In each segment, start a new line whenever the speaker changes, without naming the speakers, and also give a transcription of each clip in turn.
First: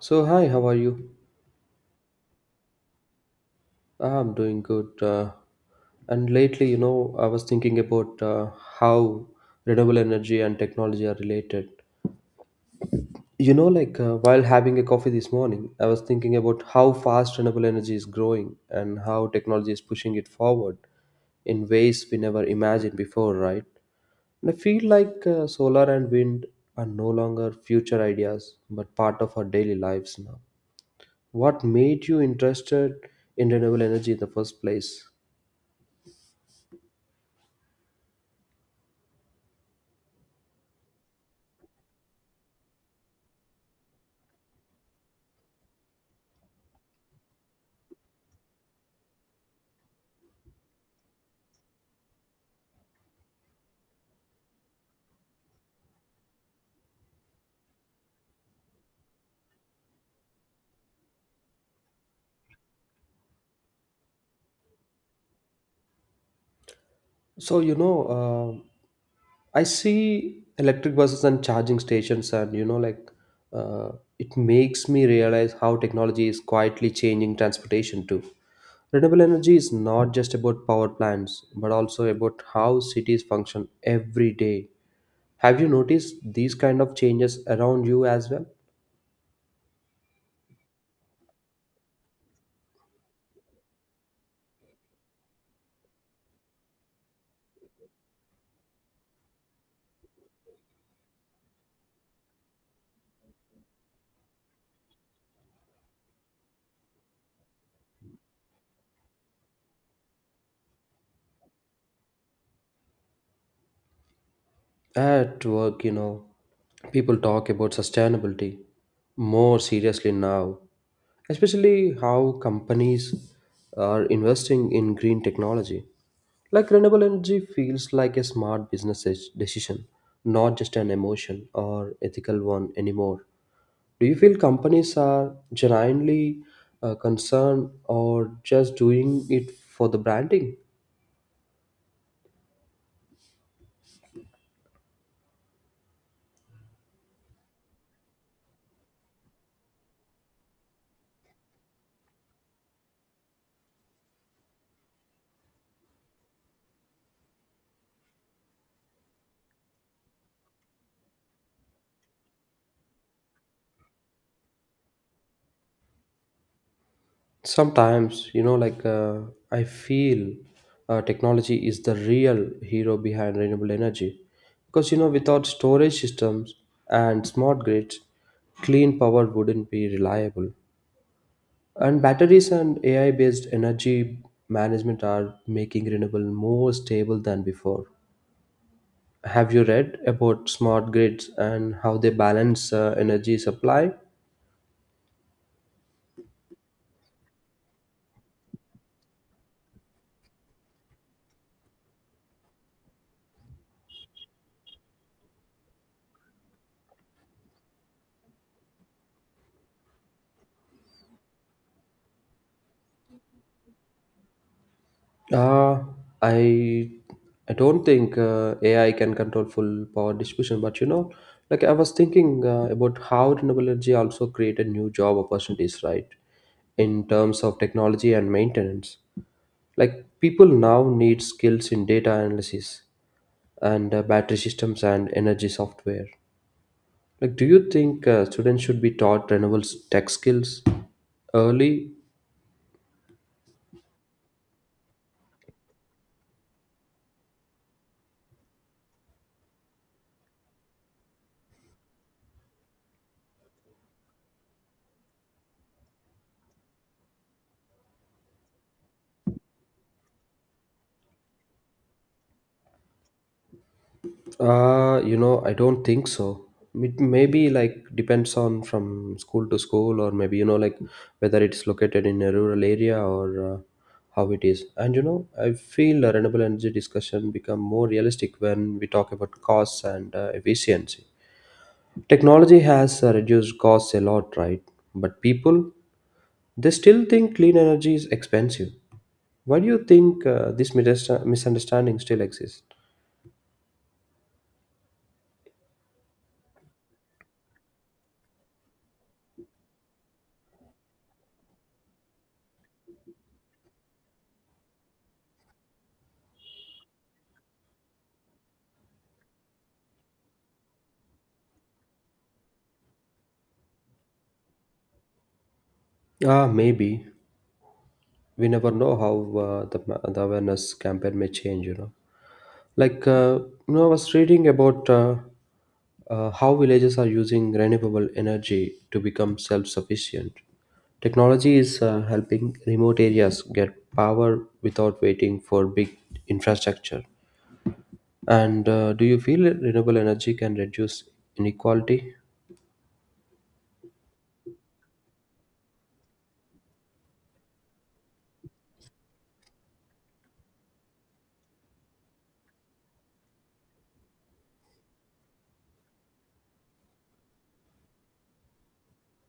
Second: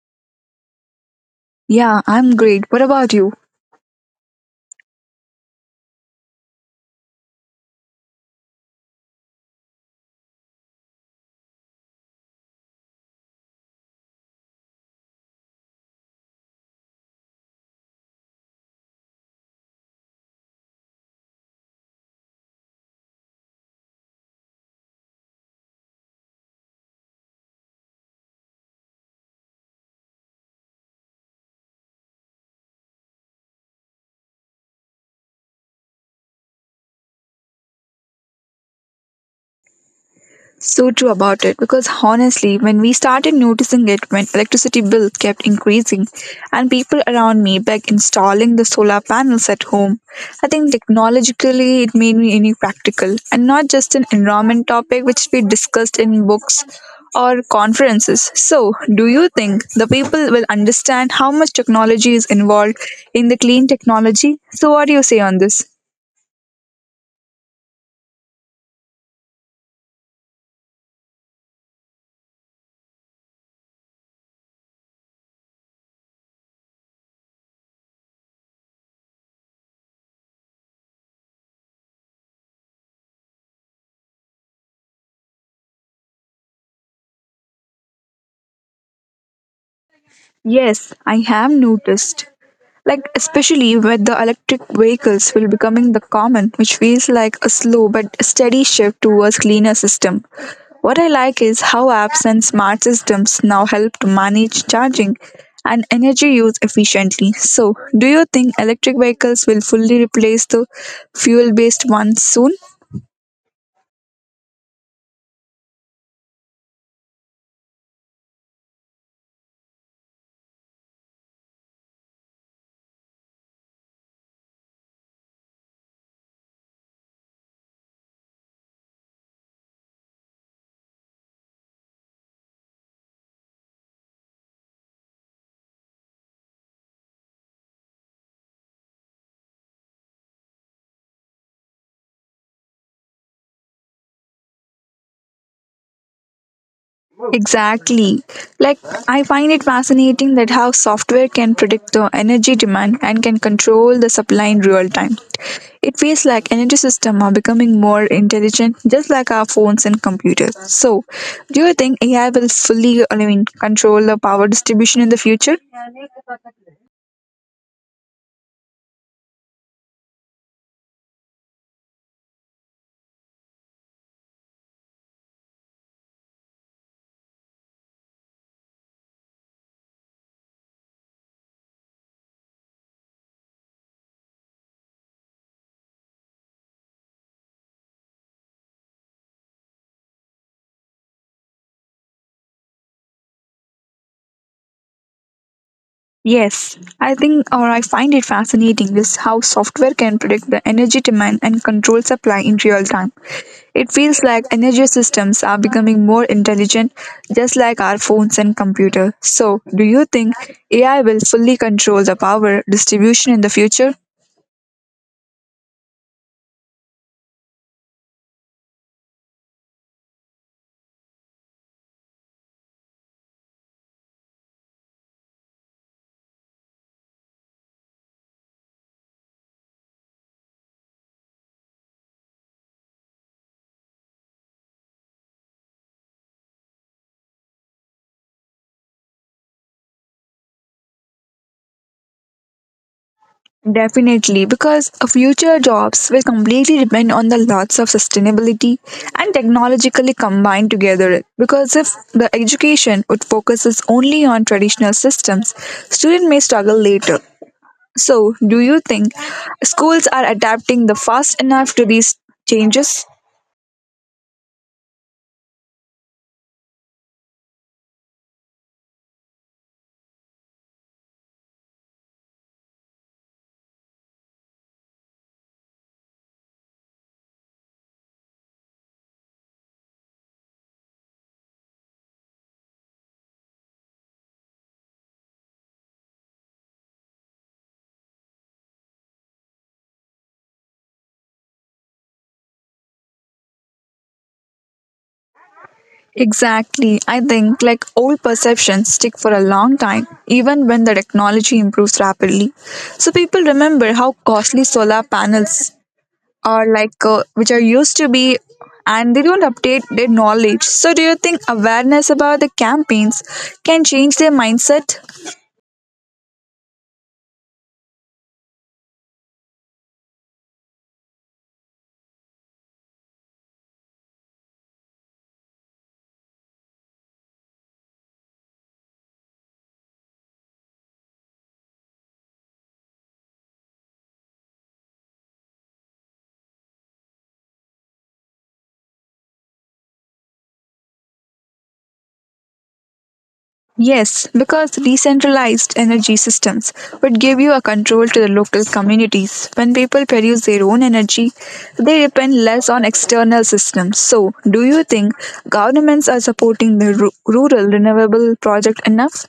So, hi, how are you?
Yeah, I'm great. What about you?
I'm doing good. And lately, I was thinking about how renewable energy and technology are related. You know, while having a coffee this morning, I was thinking about how fast renewable energy is growing and how technology is pushing it forward in ways we never imagined before, right? And I feel like solar and wind are no longer future ideas, but part of our daily lives now. What made you interested in renewable energy in the first place?
So true about it because honestly, when we started noticing it when electricity bill kept increasing and people around me begged installing the solar panels at home, I think technologically it made me any practical and not just an environment topic which we discussed in books or conferences. So, do you think the people will understand how much technology is involved in the clean technology? So, what do you say on this?
So, you know, I see electric buses and charging stations, and you know, uh, it makes me realize how technology is quietly changing transportation too. Renewable energy is not just about power plants, but also about how cities function every day. Have you noticed these kind of changes around you as well?
Yes, I have noticed. Like especially with the electric vehicles will becoming the common, which feels like a slow but steady shift towards cleaner system. What I like is how apps and smart systems now help to manage charging and energy use efficiently. So, do you think electric vehicles will fully replace the fuel based ones soon?
At work, you know, people talk about sustainability more seriously now, especially how companies are investing in green technology. Like renewable energy feels like a smart decision, not just an emotion or ethical one anymore. Do you feel companies are genuinely concerned or just doing it for the branding?
Exactly. Like, I find it fascinating that how software can predict the energy demand and can control the supply in real time. It feels like energy systems are becoming more intelligent, just like our phones and computers. So, do you think AI will fully control the power distribution in the future?
Sometimes, you know, I feel technology is the real hero behind renewable energy. Because, you know, without storage systems and smart grids, clean power wouldn't be reliable. And batteries and AI based energy management are making renewable more stable than before. Have you read about smart grids and how they balance energy supply?
Yes, I think or I find it fascinating is how software can predict the energy demand and control supply in real time. It feels like energy systems are becoming more intelligent, just like our phones and computers. So, do you think AI will fully control the power distribution in the future?
Uh, I I don't think AI can control full power distribution, but you know, like I was thinking about how renewable energy also created new job opportunities, right? In terms of technology and maintenance, like people now need skills in data analysis and battery systems and energy software. Like, do you think students should be taught renewables tech skills early.
Definitely, because future jobs will completely depend on the lots of sustainability and technologically combined together. Because if the education would focuses only on traditional systems, students may struggle later. So, do you think schools are adapting the fast enough to these changes?
You know, I don't think so. It maybe like depends on from school to school, or maybe you know, like whether it's located in a rural area or how it is. And you know, I feel the renewable energy discussion become more realistic when we talk about costs and efficiency. Technology has reduced costs a lot, right? But people they still think clean energy is expensive. Why do you think this misunderstanding still exists?
Exactly. I think like old perceptions stick for a long time, even when the technology improves rapidly. So people remember how costly solar panels or like which are used to be and they don't update their knowledge. So, do you think awareness about the campaigns can change their mindset?
Ah, maybe. We never know how the awareness campaign may change. You know, like uh, I was reading about how villages are using renewable energy to become self-sufficient. Technology is helping remote areas get power without waiting for big infrastructure. And Do you feel renewable energy can reduce inequality?
Yes, because decentralized energy systems would give you a control to the local communities. When people produce their own energy, they depend less on external systems. So, do you think governments are supporting the rural renewable project enough?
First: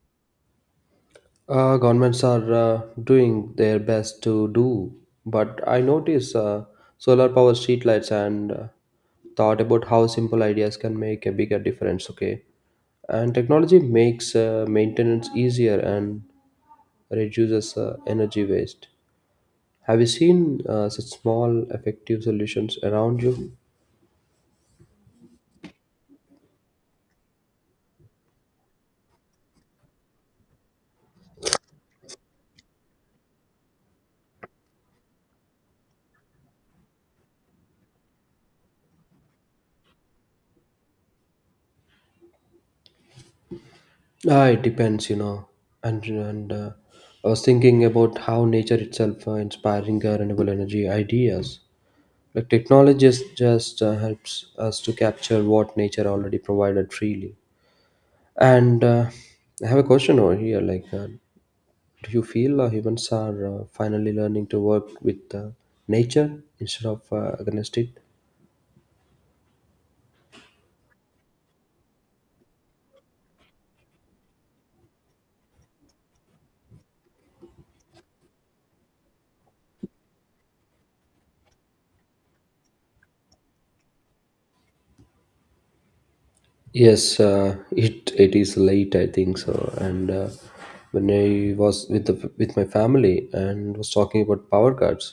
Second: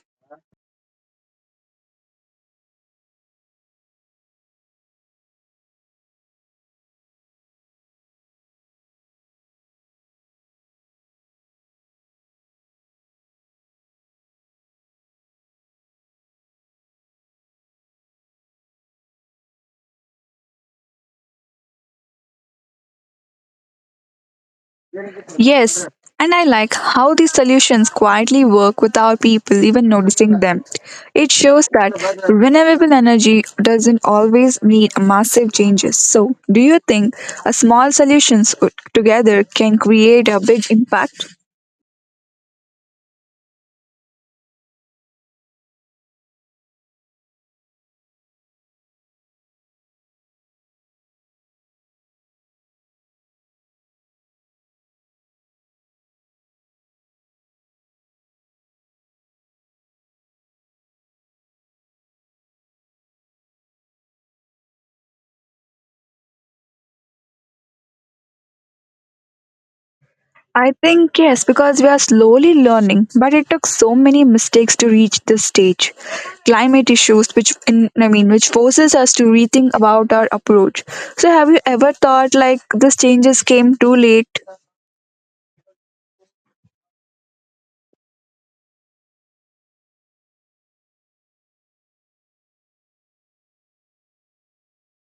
Governments are doing their best to do, but I notice solar power streetlights and thought about how simple ideas can make a bigger difference. Okay, and technology makes maintenance easier and reduces energy waste. Have you seen such small effective solutions around you?
Yes, and I like how these solutions quietly work without people even noticing them. It shows that renewable energy doesn't always need massive changes. So, do you think a small solutions together can create a big impact?
Ah, it depends, you know. And I was thinking about how nature itself inspiring renewable energy ideas. The technologist just helps us to capture what nature already provided freely. And I have a question over here. Like, do you feel humans are finally learning to work with nature instead of against it?
I think yes, because we are slowly learning, but it took so many mistakes to reach this stage. Climate issues, which in, I mean, which forces us to rethink about our approach. So, have you ever thought like these changes came too late?
Yes, it is late, I think so. And When I was with with my family and was talking about power cards,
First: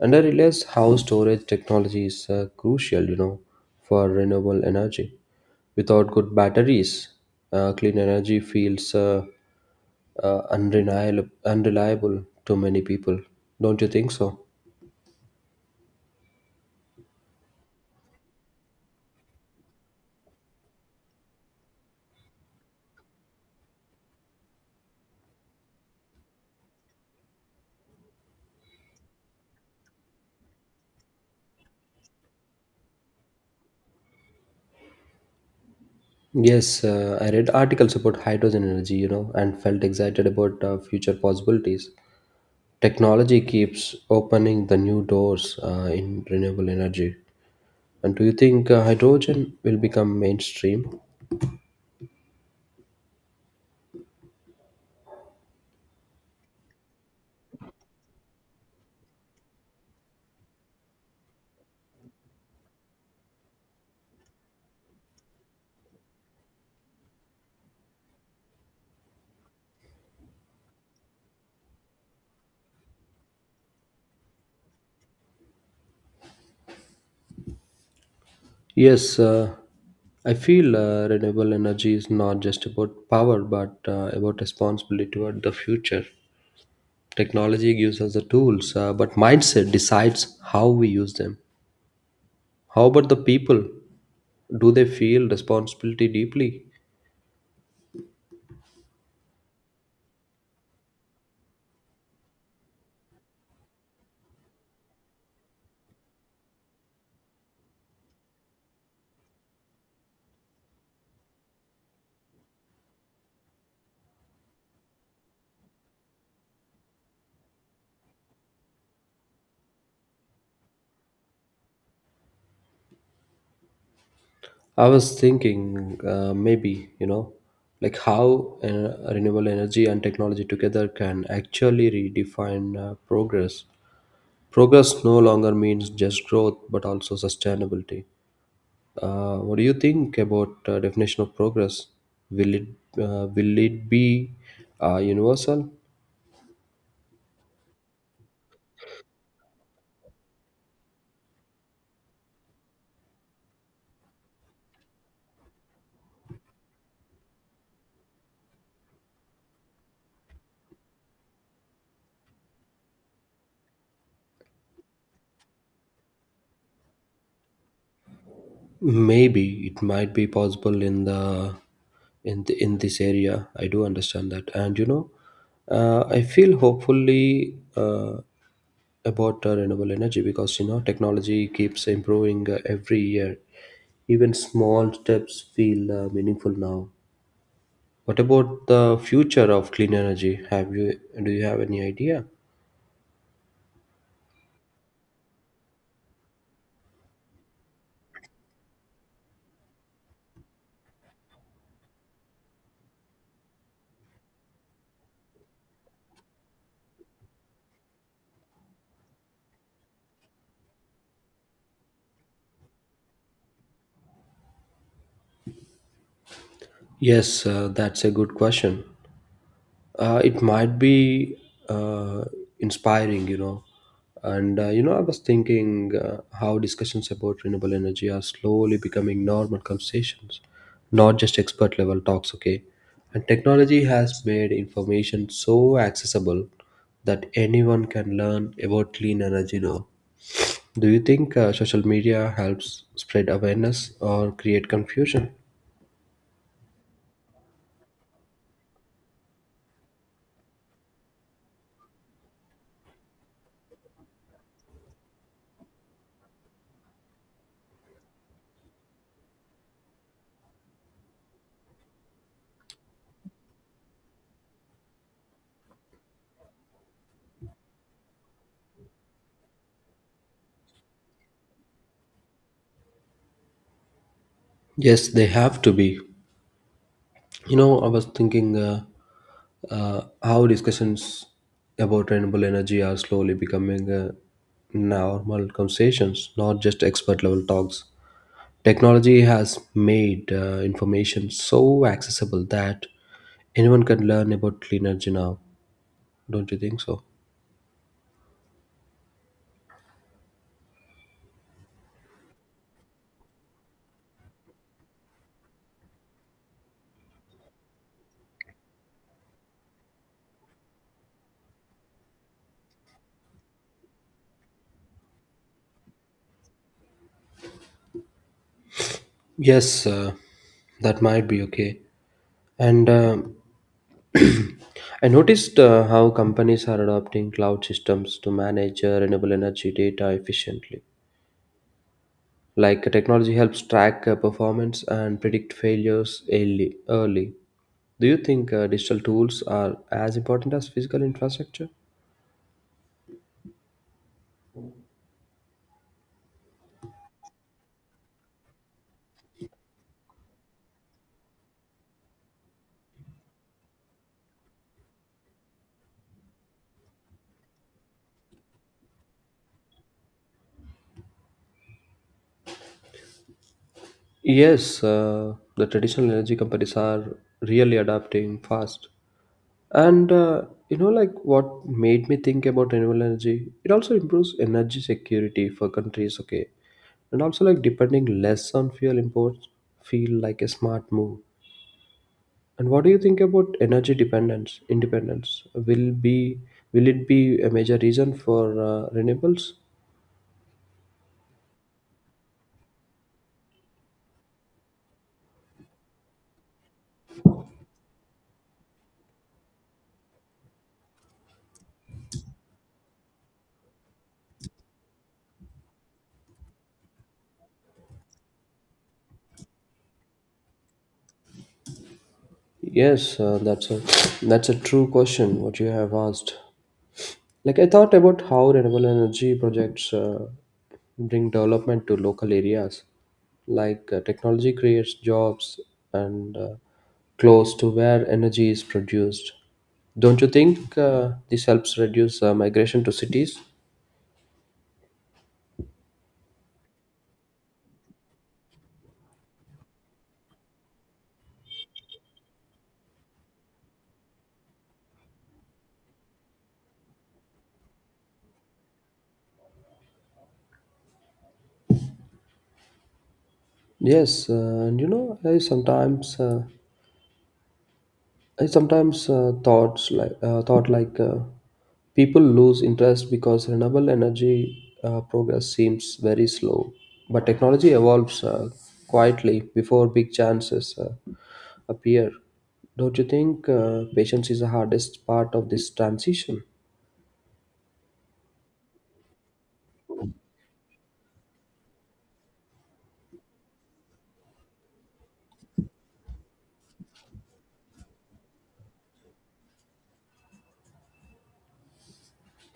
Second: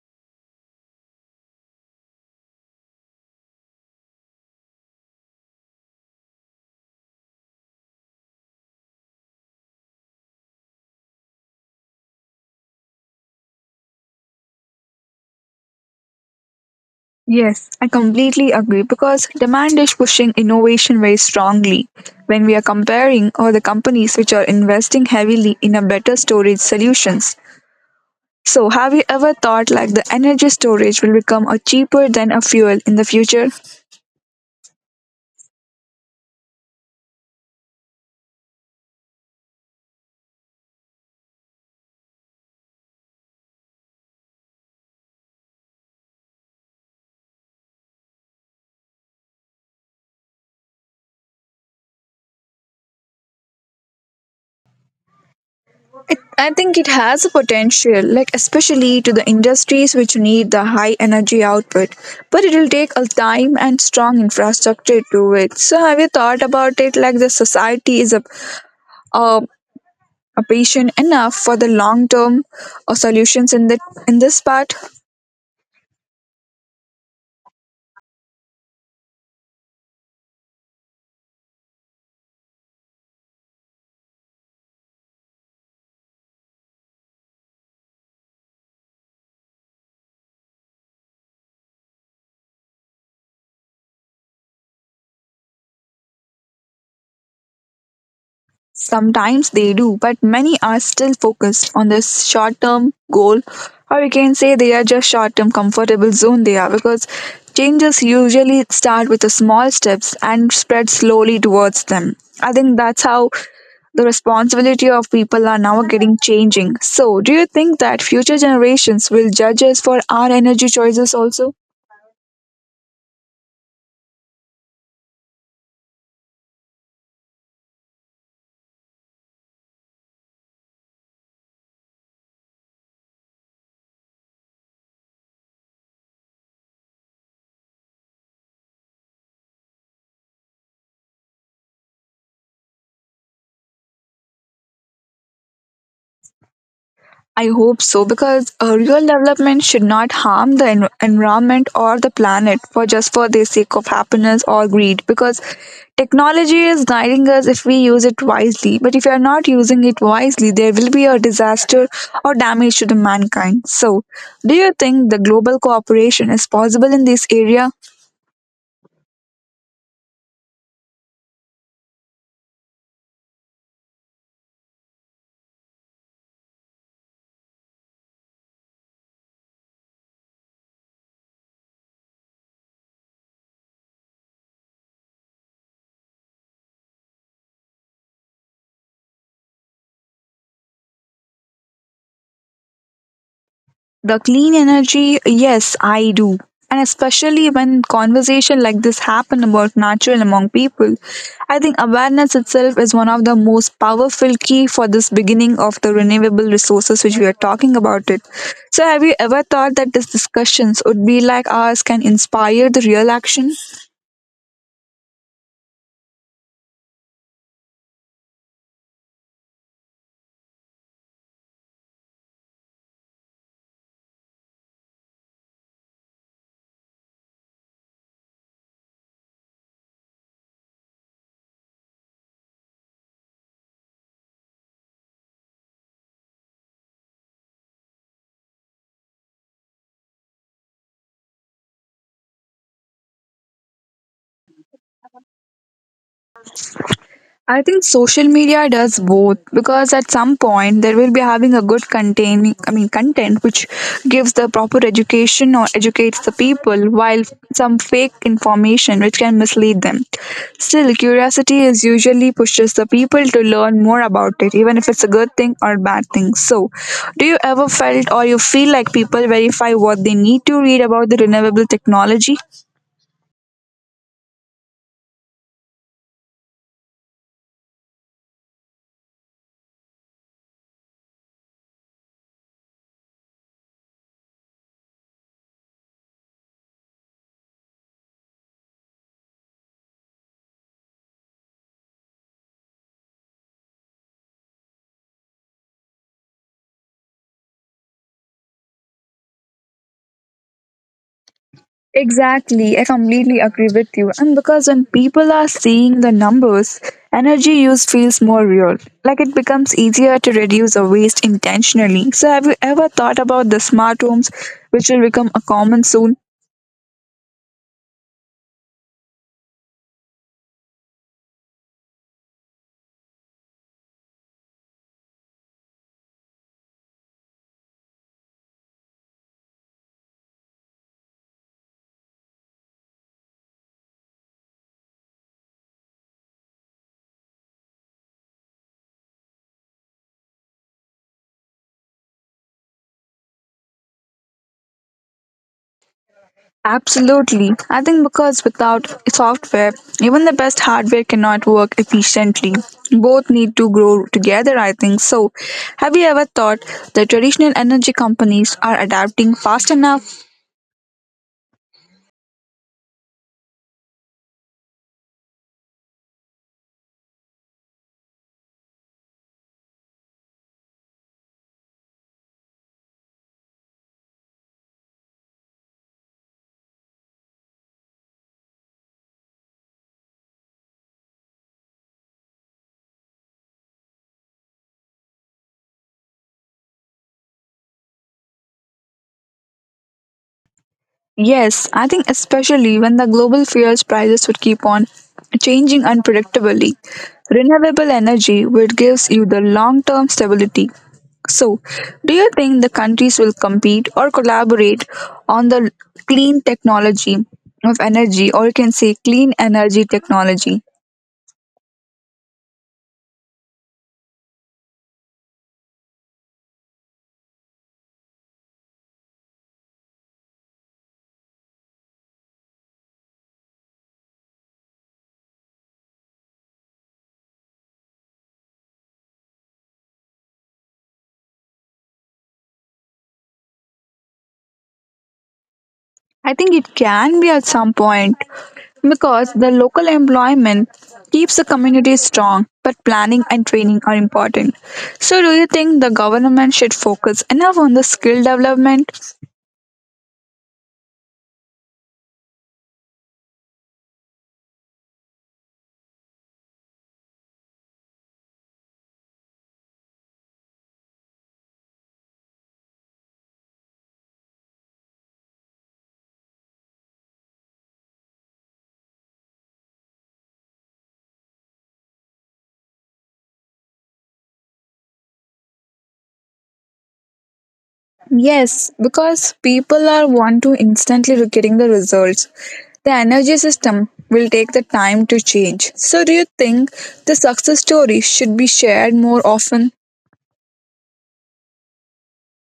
and I realized how storage technology is crucial, you know, for renewable energy. Without good batteries, clean energy feels unreliable to many people. Don't you think so?
Yes, I completely agree because demand is pushing innovation very strongly. When we are comparing all the companies which are investing heavily in a better storage solutions. So, have you ever thought like the energy storage will become a cheaper than a fuel in the future?
Yes, I read articles about hydrogen energy, you know, and felt excited about future possibilities. Technology keeps opening the new doors in renewable energy. And do you think hydrogen will become mainstream?
I think it has a potential, like especially to the industries which need the high energy output, but it'll take a time and strong infrastructure to it. So have you thought about it like the society is a, a patient enough for the long term solutions in the in this part?
Yes, I feel renewable energy is not just about power, but about responsibility toward the future. Technology gives us the tools, but mindset decides how we use them. How about the people? Do they feel responsibility deeply?
Sometimes they do, but many are still focused on their short term goal, or you can say they are just short term comfortable zone they are because changes usually start with the small steps and spread slowly towards them. I think that's how the responsibility of people are now getting changing. So, do you think that future generations will judge us for our energy choices also?
I was thinking maybe, you know, like how renewable energy and technology together can actually redefine progress. Progress no longer means just growth, but also sustainability. What do you think about definition of progress? Will it will it be universal?
I hope so because real development should not harm the environment or the planet for just for the sake of happiness or greed because technology is guiding us if we use it wisely, but if you are not using it wisely there will be a disaster or damage to the mankind. So do you think the global cooperation is possible in this area?
Maybe it might be possible in in this area. I do understand that, and you know, I feel hopefully about renewable energy because you know technology keeps improving every year. Even small steps feel meaningful now. What about the future of clean energy? Have you do you have any idea?
The clean energy, yes, I do. And especially when conversation like this happen about natural among people, I think awareness itself is one of the most powerful key for this beginning of the renewable resources which we are talking about it. So have you ever thought that these discussions would be like ours can inspire the real action?
Yes, that's a good question. It might be uh, inspiring, you know. I was thinking how discussions about renewable energy are slowly becoming normal conversations, not just expert level talks. Okay, and technology has made information so accessible that anyone can learn about clean energy now. Do you think social media helps spread awareness or create confusion?
I think social media does both because at some point there will be having a good containing content which gives the proper education or educates the people while some fake information which can mislead them. Still curiosity is usually pushes the people to learn more about it even if it's a good thing or bad thing. So do you ever felt or you feel like people verify what they need to read about the renewable technology?
Yes, they have to be. You know, I was thinking. How discussions about renewable energy are slowly becoming normal conversations, not just expert level talks. Technology has made information so accessible that anyone can learn about clean energy now. Don't you think so?
Exactly, I completely agree with you. And because when people are seeing the numbers, energy use feels more real. Like it becomes easier to reduce the waste intentionally. So, have you ever thought about the smart homes, which will become a common soon?
Yes, that might be okay. And I noticed how companies are adopting cloud systems to manage renewable energy data efficiently. Like technology helps track performance and predict failures early. Do you think digital tools are as important as physical infrastructure?
Absolutely. I think because without software, even the best hardware cannot work efficiently. Both need to grow together, I think. So, have you ever thought that traditional energy companies are adapting fast enough?
Yes, the traditional energy companies are really adapting fast. And You know, like what made me think about renewable energy? It also improves energy security for countries, okay? And also, like depending less on fuel imports, feel like a smart move. And what do you think about energy dependence? Independence will be will it be a major reason for renewables?
Yes, I think especially when the global fuels prices would keep on changing unpredictably. Renewable energy would gives you the long-term stability. So, do you think the countries will compete or collaborate on the clean technology of energy or you can say clean energy technology?
Yes, that's a true question. What you have asked. Like I thought about how renewable energy projects bring development to local areas. Like technology creates jobs and close to where energy is produced. Don't you think this helps reduce migration to cities?
I think it can be at some point because the local employment keeps the community strong, but planning and training are important. So, do you think the government should focus enough on the skill development?
Yes, and you know, I sometimes thought like people lose interest because renewable energy progress seems very slow, but technology evolves quietly before big chances appear. Don't you think patience is the hardest part of this transition?
Yes, because people are want to instantly getting the results. The energy system will take the time to change. So, do you think the success story should be shared more often?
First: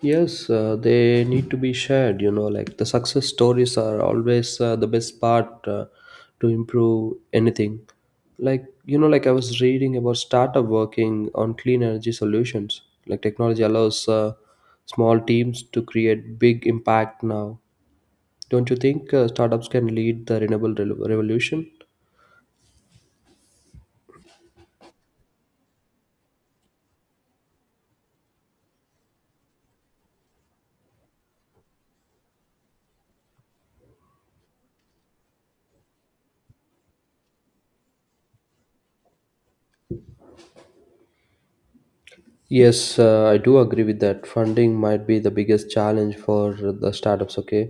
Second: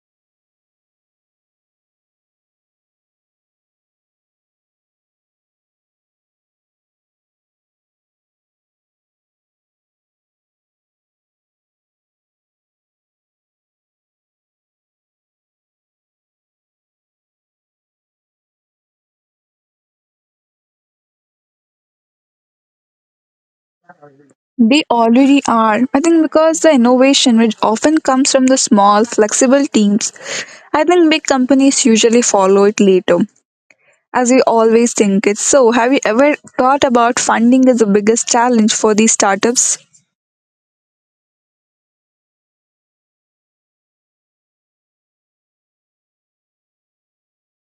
Yes, they need to be shared. You know, like the success stories are always the best part to improve anything. Like, you know, like I was reading about startup working on clean energy solutions. Like, technology allows small teams to create big impact now. Don't you think startups can lead the revolution?
They already are. I think because the innovation, which often comes from the small, flexible teams, I think big companies usually follow it later, as we always think it. So, have you ever thought about funding as the biggest challenge for these startups?
Yes, I do agree with that. Funding might be the biggest challenge for the startups, okay?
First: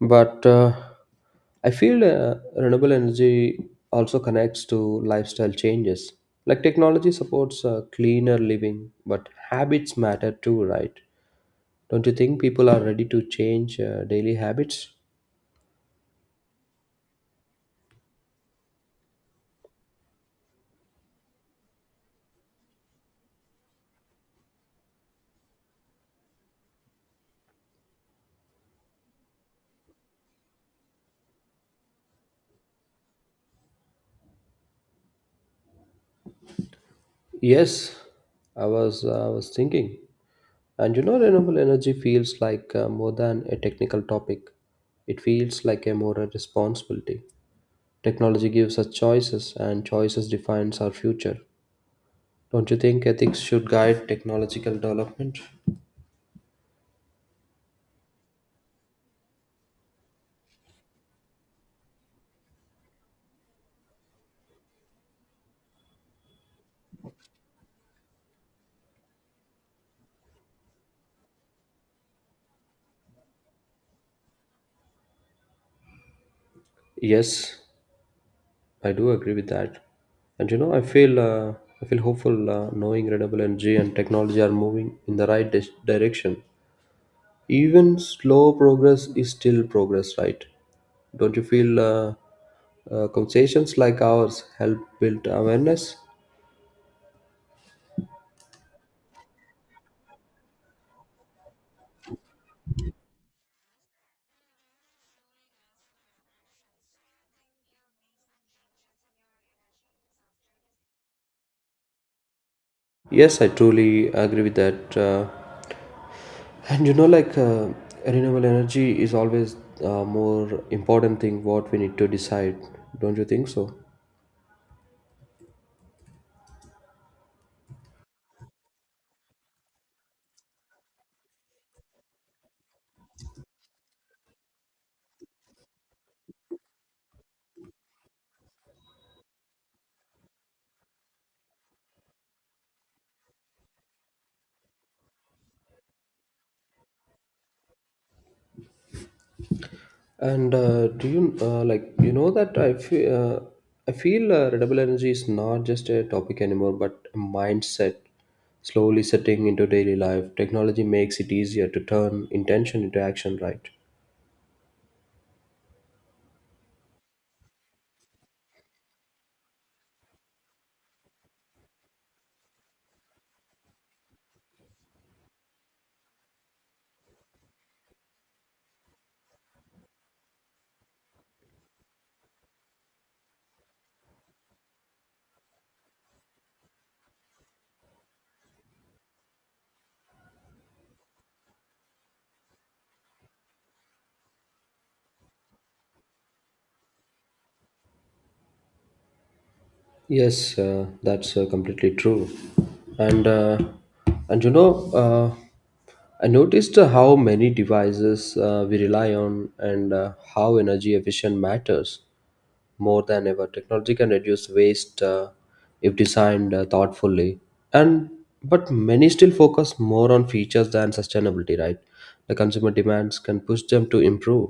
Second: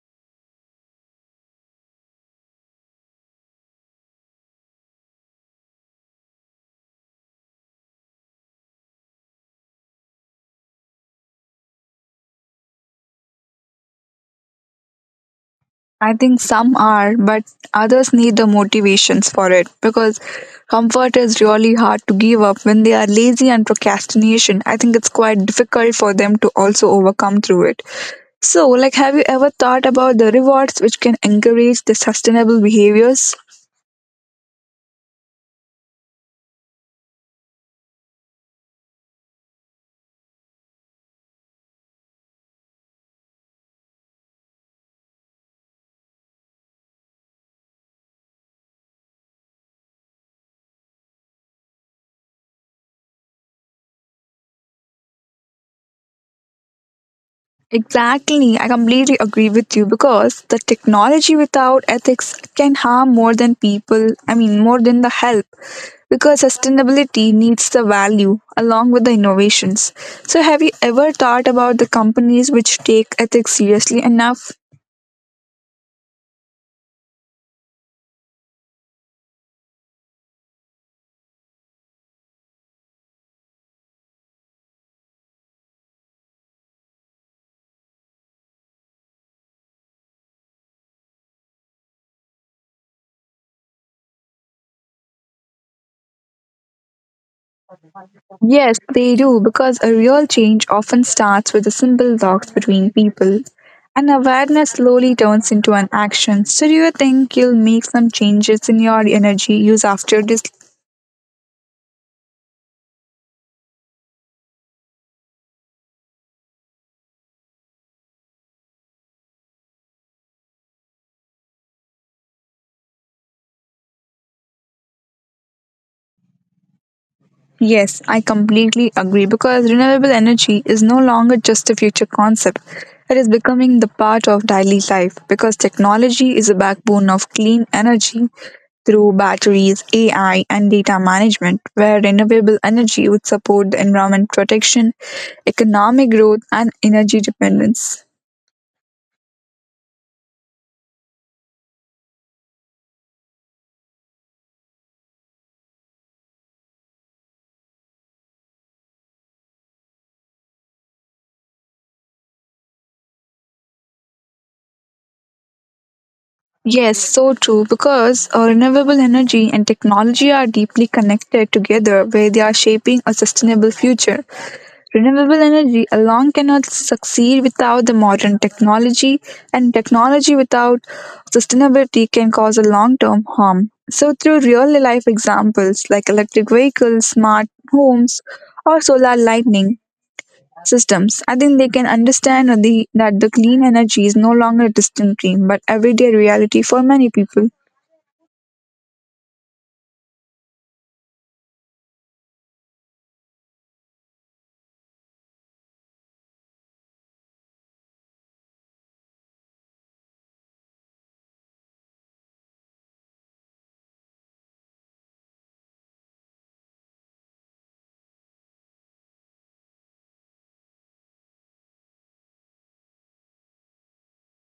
But I feel renewable energy also connects to lifestyle changes. Like technology supports cleaner living, but habits matter too, right? Don't you think people are ready to change daily habits?
I think some are, but others need the motivations for it because comfort is really hard to give up when they are lazy and procrastination. I think it's quite difficult for them to also overcome through it. So, like, have you ever thought about the rewards which can encourage the sustainable behaviors?
Yes, I was thinking, and you know, renewable energy feels like more than a technical topic. It feels like a moral responsibility. Technology gives us choices, and choices defines our future. Don't you think ethics should guide technological development?
Exactly, I completely agree with you because the technology without ethics can harm more than people, more than the help. Because sustainability needs the value along with the innovations. So, have you ever thought about the companies which take ethics seriously enough?
Yes, I do agree with that. And you know, I feel hopeful knowing renewable energy and technology are moving in the right direction. Even slow progress is still progress, right? Don't you feel conversations like ours help build awareness?
Yes, they do because a real change often starts with the simple talks between people. And awareness slowly turns into an action. So, do you think you'll make some changes in your energy use after this?
Yes, I truly agree with that. And you know, renewable energy is always more important thing what we need to decide. Don't you think so?
Yes, I completely agree because renewable energy is no longer just a future concept. It is becoming the part of daily life because technology is a backbone of clean energy through batteries, AI, and data management, where renewable energy would support the environment protection, economic growth, and energy dependence.
And do you like you know that I feel renewable energy is not just a topic anymore, but a mindset slowly setting into daily life. Technology makes it easier to turn intention into action, right?
Yes, so true, because renewable energy and technology are deeply connected together where they are shaping a sustainable future. Renewable energy alone cannot succeed without the modern technology, and technology without sustainability can cause a long term harm. So, through real life examples like electric vehicles, smart homes, or solar lightning systems, I think they can understand that the clean energy is no longer a distant dream but everyday reality for many people.
Yes, that's completely true. And uh, and you know, I noticed how many devices we rely on and how energy efficient matters more than ever. Technology can reduce waste if designed thoughtfully, and but many still focus more on features than sustainability. Right, the consumer demands can push them to improve.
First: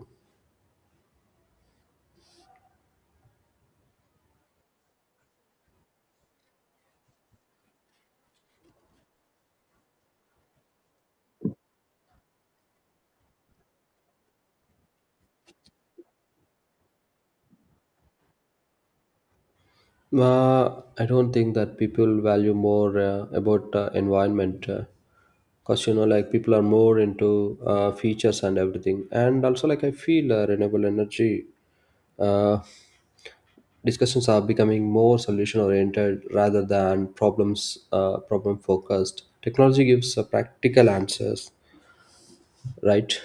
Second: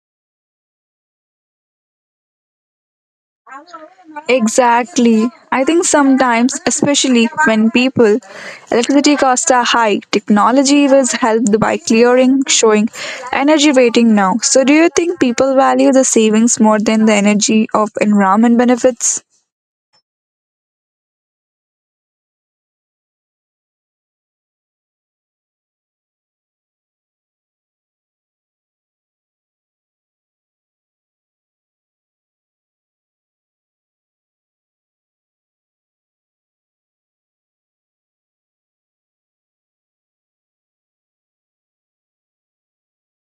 Exactly. I think sometimes, especially when people, electricity costs are high, technology was helped by clearing, showing energy rating now. So, do you think people value the savings more than the energy of environment benefits?
Uh, I don't think that people value more about environment. Because like people are more into features and everything, and also like I feel renewable energy uh, discussions are becoming more solution oriented rather than problem focused. Technology gives practical answers, right?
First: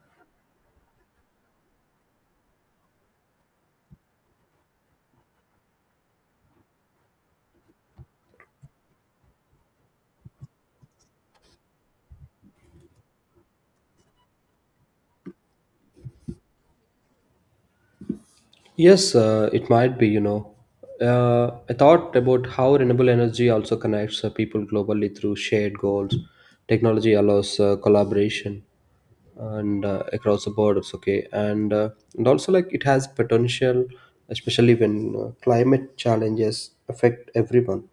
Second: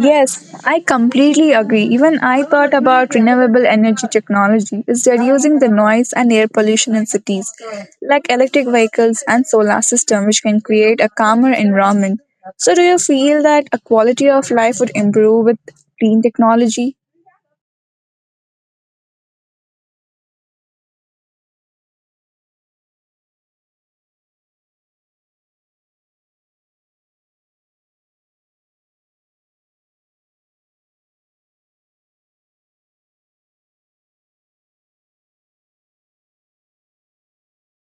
Yes, I completely agree. Even I thought about renewable energy technology is reducing the noise and air pollution in cities, like electric vehicles and solar system, which can create a calmer environment. So, do you feel that a quality of life would improve with clean technology?
Yes, it might be, I thought about how renewable energy also connects people globally through shared goals. Technology allows collaboration and across the borders, okay. And also, like, it has potential, especially when climate challenges affect everyone.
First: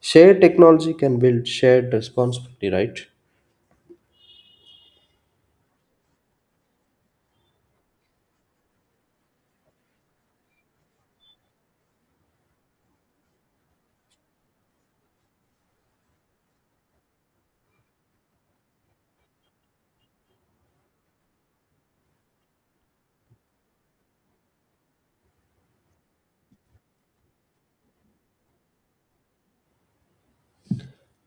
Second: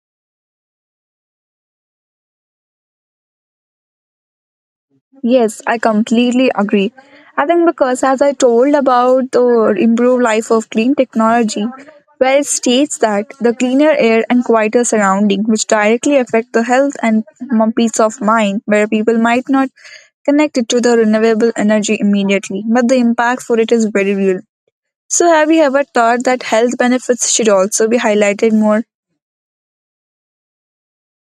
Shared technology can build shared responsibility, right?
Yes, I completely agree. I think because as I told about the improved life of clean technology, where it states that the cleaner air and quieter surrounding, which directly affect the health and peace of mind, where people might not connect it to the renewable energy immediately, but the impact for it is very real. So, have you ever thought that health benefits should also be highlighted more?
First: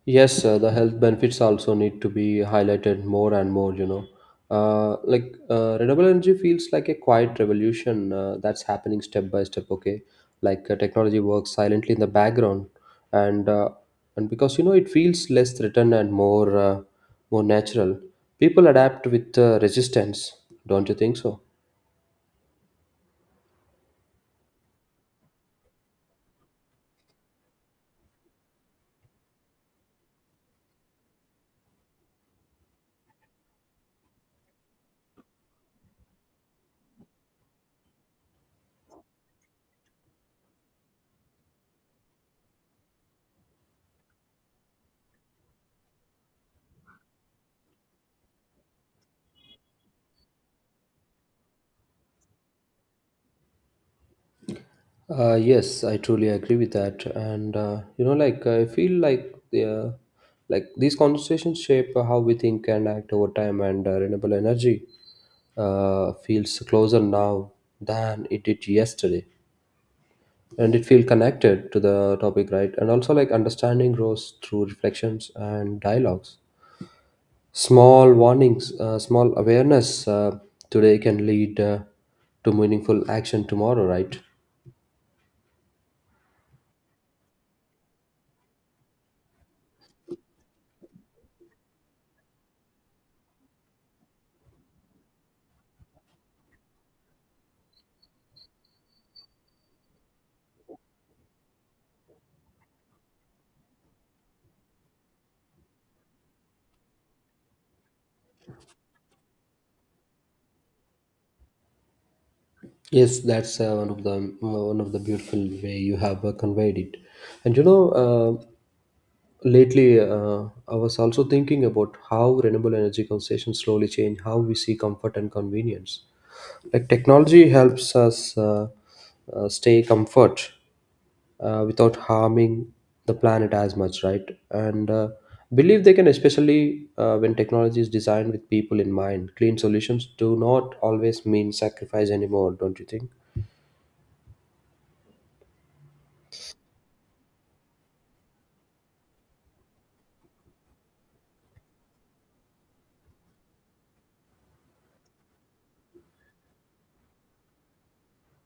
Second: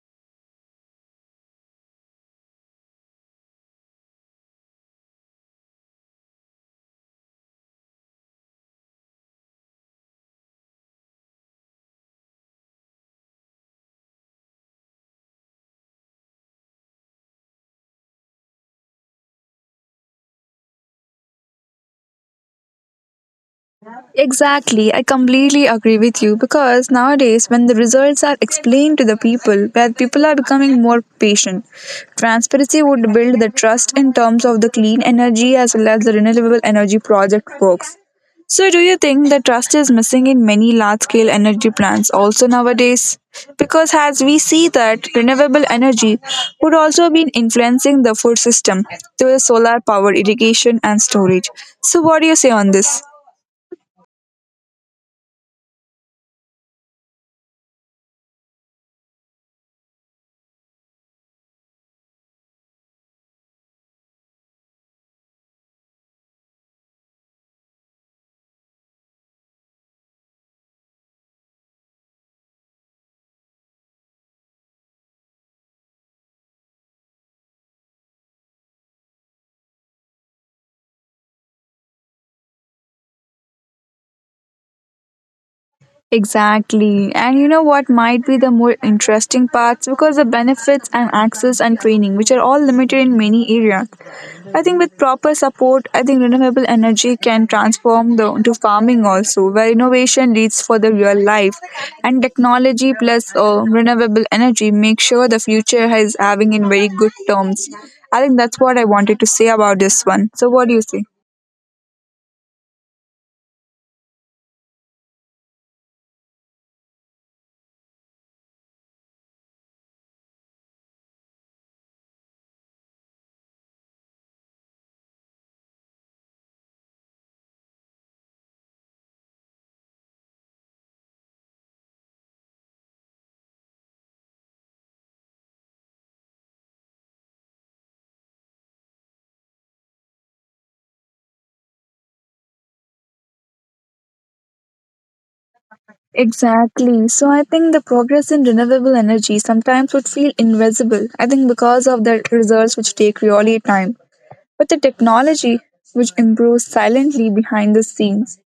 Yes, sir, the health benefits also need to be highlighted more and more, Renewable energy feels like a quiet revolution that's happening step by step, okay? Like technology works silently in the background and uh, and because it feels less threatened and more natural, people adapt with resistance, don't you think so?
Exactly, I completely agree with you because nowadays, when the results are explained to the people, where people are becoming more patient, transparency would build the trust in terms of the clean energy as well as the renewable energy project works. So, do you think the trust is missing in many large scale energy plants also nowadays? Because as we see that renewable energy would also be influencing the food system through solar power irrigation and storage. So, what do you say on this?
Yes, I truly agree with that, and like I feel like the like these conversations shape how we think and act over time, and renewable energy feels closer now than it did yesterday, and it feels connected to the topic, right? And also, like understanding grows through reflections and dialogues. Small warnings, small awareness today can lead to meaningful action tomorrow, right?
Exactly. And you know what might be the more interesting parts because the benefits and access and training, which are all limited in many areas. I think with proper support, I think renewable energy can transform the into farming also, where innovation leads for the real life, and technology plus renewable energy make sure the future is having in very good terms. I think that's what I wanted to say about this one. So what do you say?
Yes, that's one of the beautiful way you have conveyed it. And you know, lately I was also thinking about how renewable energy concessions slowly change how we see comfort and convenience. Like technology helps us stay comfort without harming the planet as much, right? And believe they can, especially when technology is designed with people in mind. Clean solutions do not always mean sacrifice anymore, don't you think?
Exactly. So I think the progress in renewable energy sometimes would feel invisible. I think because of the results which take really time, but the technology which improves silently behind the scenes.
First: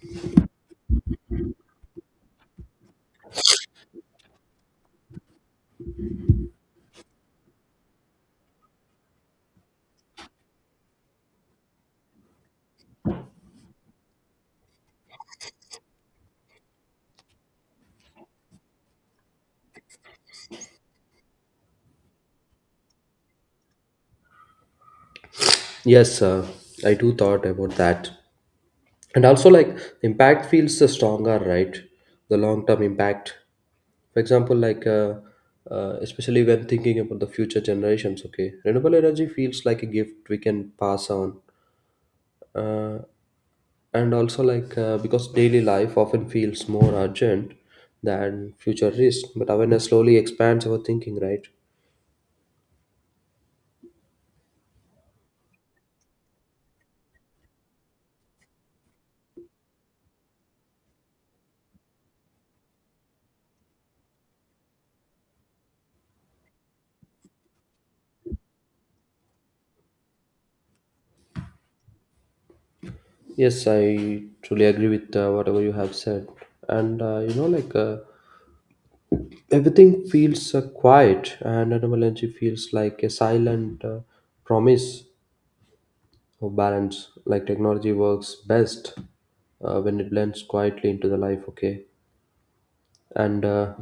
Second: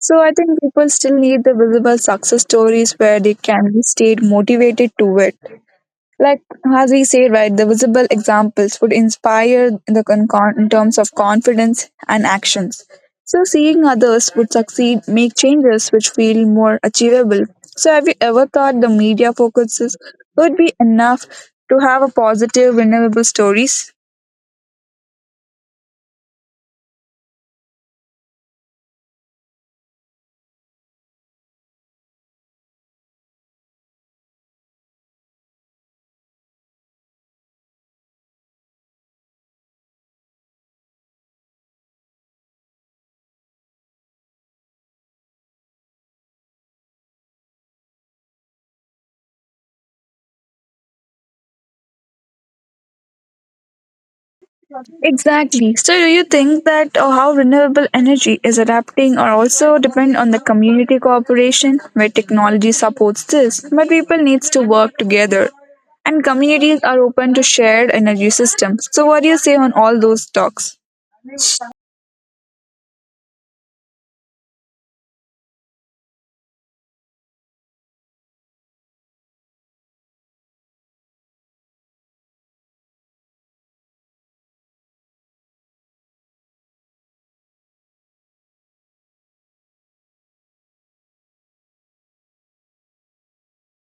So I think people still need the visible success stories where they can be stayed motivated to it, like as we say, right, the visible examples would inspire the in terms of confidence and actions. So seeing others would succeed make changes which feel more achievable. So have you ever thought the media focuses would be enough to have a positive renewable stories?
Yes, I do thought about that. And also like the impact feels stronger, right? The long-term impact. For example, especially when thinking about the future generations, okay? Renewable energy feels like a gift we can pass on. Uh, and also because daily life often feels more urgent than future risk, but awareness slowly expands our thinking, right?
Exactly. So, do you think that how renewable energy is adapting or also depend on the community cooperation where technology supports this, but people needs to work together, and communities are open to shared energy systems? So, what do you say on all those talks?
Yes, I truly agree with whatever you have said. And everything feels quiet, and etymology feels like a silent promise of balance. Like technology works best when it blends quietly into the life. Okay, and uh,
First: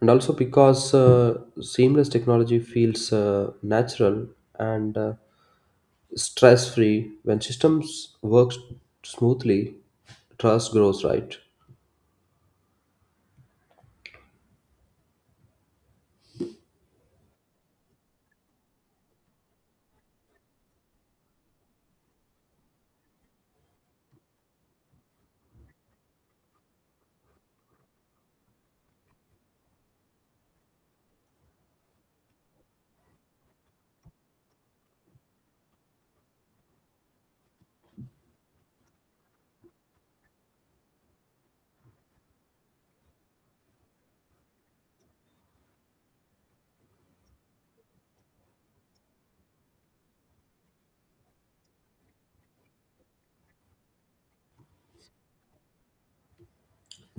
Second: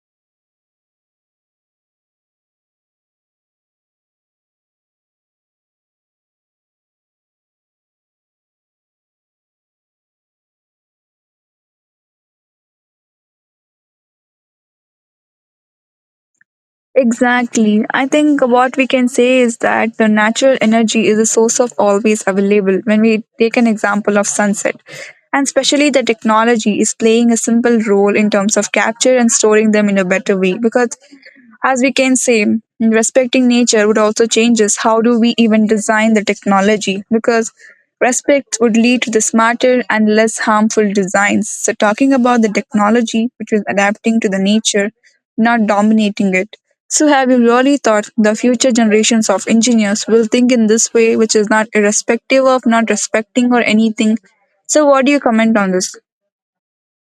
and also because seamless technology feels natural and stress free. When systems work smoothly, trust grows. Right.
Exactly. I think what we can say is that the natural energy is a source of always available. When we take an example of sunset, and especially the technology is playing a simple role in terms of capture and storing them in a better way, because as we can say, respecting nature would also change us. How do we even design the technology? Because respect would lead to the smarter and less harmful designs. So, talking about the technology which is adapting to the nature, not dominating it. So, have you really thought the future generations of engineers will think in this way, which is not irrespective of not respecting or anything? So, what do you comment on this?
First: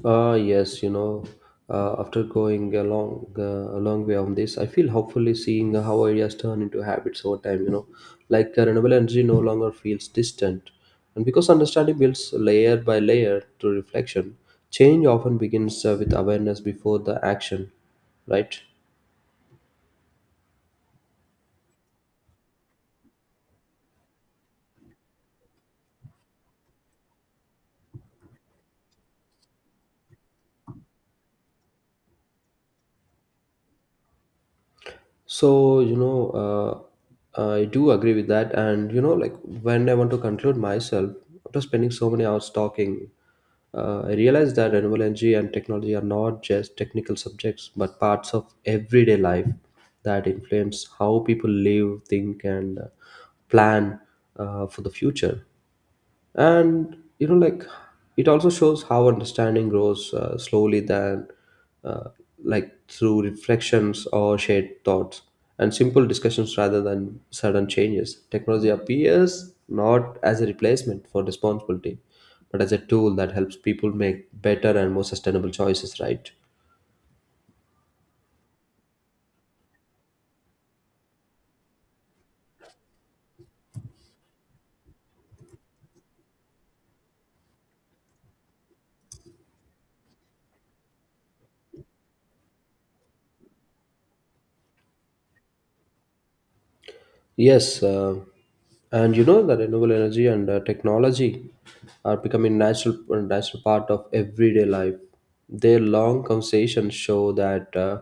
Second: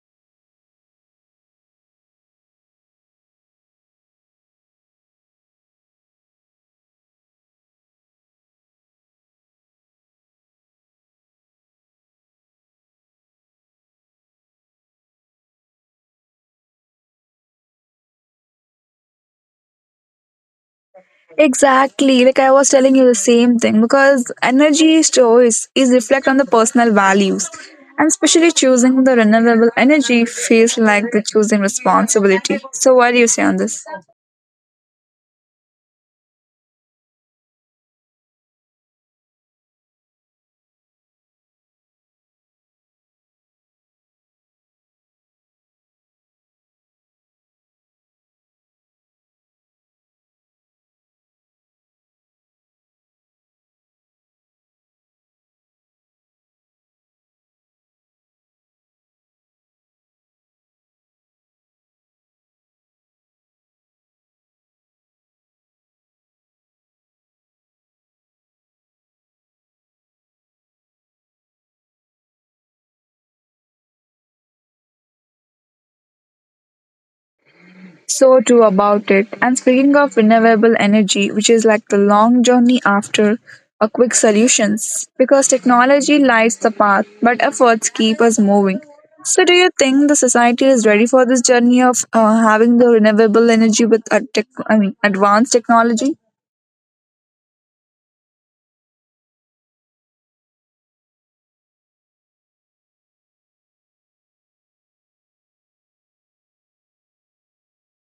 Yes, after going a long way on this, I feel hopefully seeing how ideas turn into habits over time. You know, like renewable energy no longer feels distant, and because understanding builds layer by layer through reflection, change often begins with awareness before the action, right?
Exactly. Like I was telling you the same thing, because energy choice is reflect on the personal values. And especially choosing the renewable energy feels like the choosing responsibility. So what do you say on this?
So, I do agree with that. And, you know, like when I want to conclude myself, after spending so many hours talking, I realized that renewable energy and technology are not just technical subjects, but parts of everyday life that influence how people live, think, and plan for the future. And like it also shows how understanding grows slowly than uh, like through reflections or shared thoughts and simple discussions rather than sudden changes. Technology appears not as a replacement for responsibility, but as a tool that helps people make better and more sustainable choices, right?
So too about it. And speaking of renewable energy, which is like the long journey after a quick solutions, because technology lights the path, but efforts keep us moving. So do you think the society is ready for this journey of having the renewable energy with a tech, I mean, advanced technology?
Yes, and you know that renewable energy and technology are becoming natural part of everyday life. Their long conversations show that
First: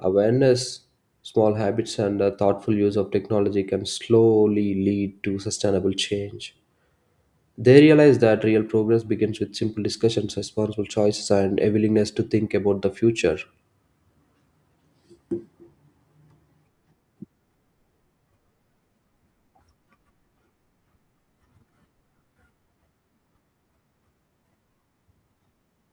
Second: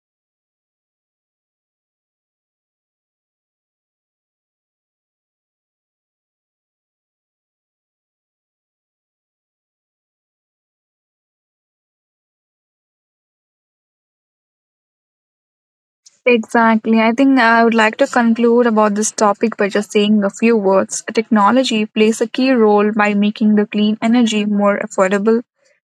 awareness, small habits, and thoughtful use of technology can slowly lead to sustainable change. They realize that real progress begins with simple discussions, responsible choices, and a willingness to think about the future.
Exactly. I think I would like to conclude about this topic by just saying a few words. Technology plays a key role by making the clean energy more affordable,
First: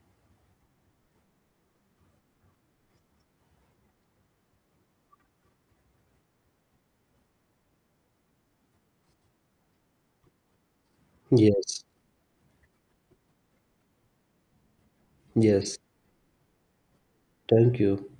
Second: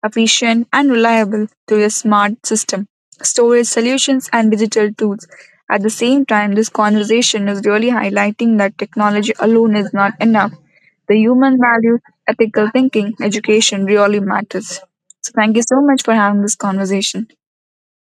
efficient, and reliable through a smart system, storage solutions, and digital tools. At the same time, this conversation is really highlighting that technology alone is not enough. The human
Yes,
values, ethical thinking, education really matters. So, thank you
yes.
so much for having this conversation.
Thank you.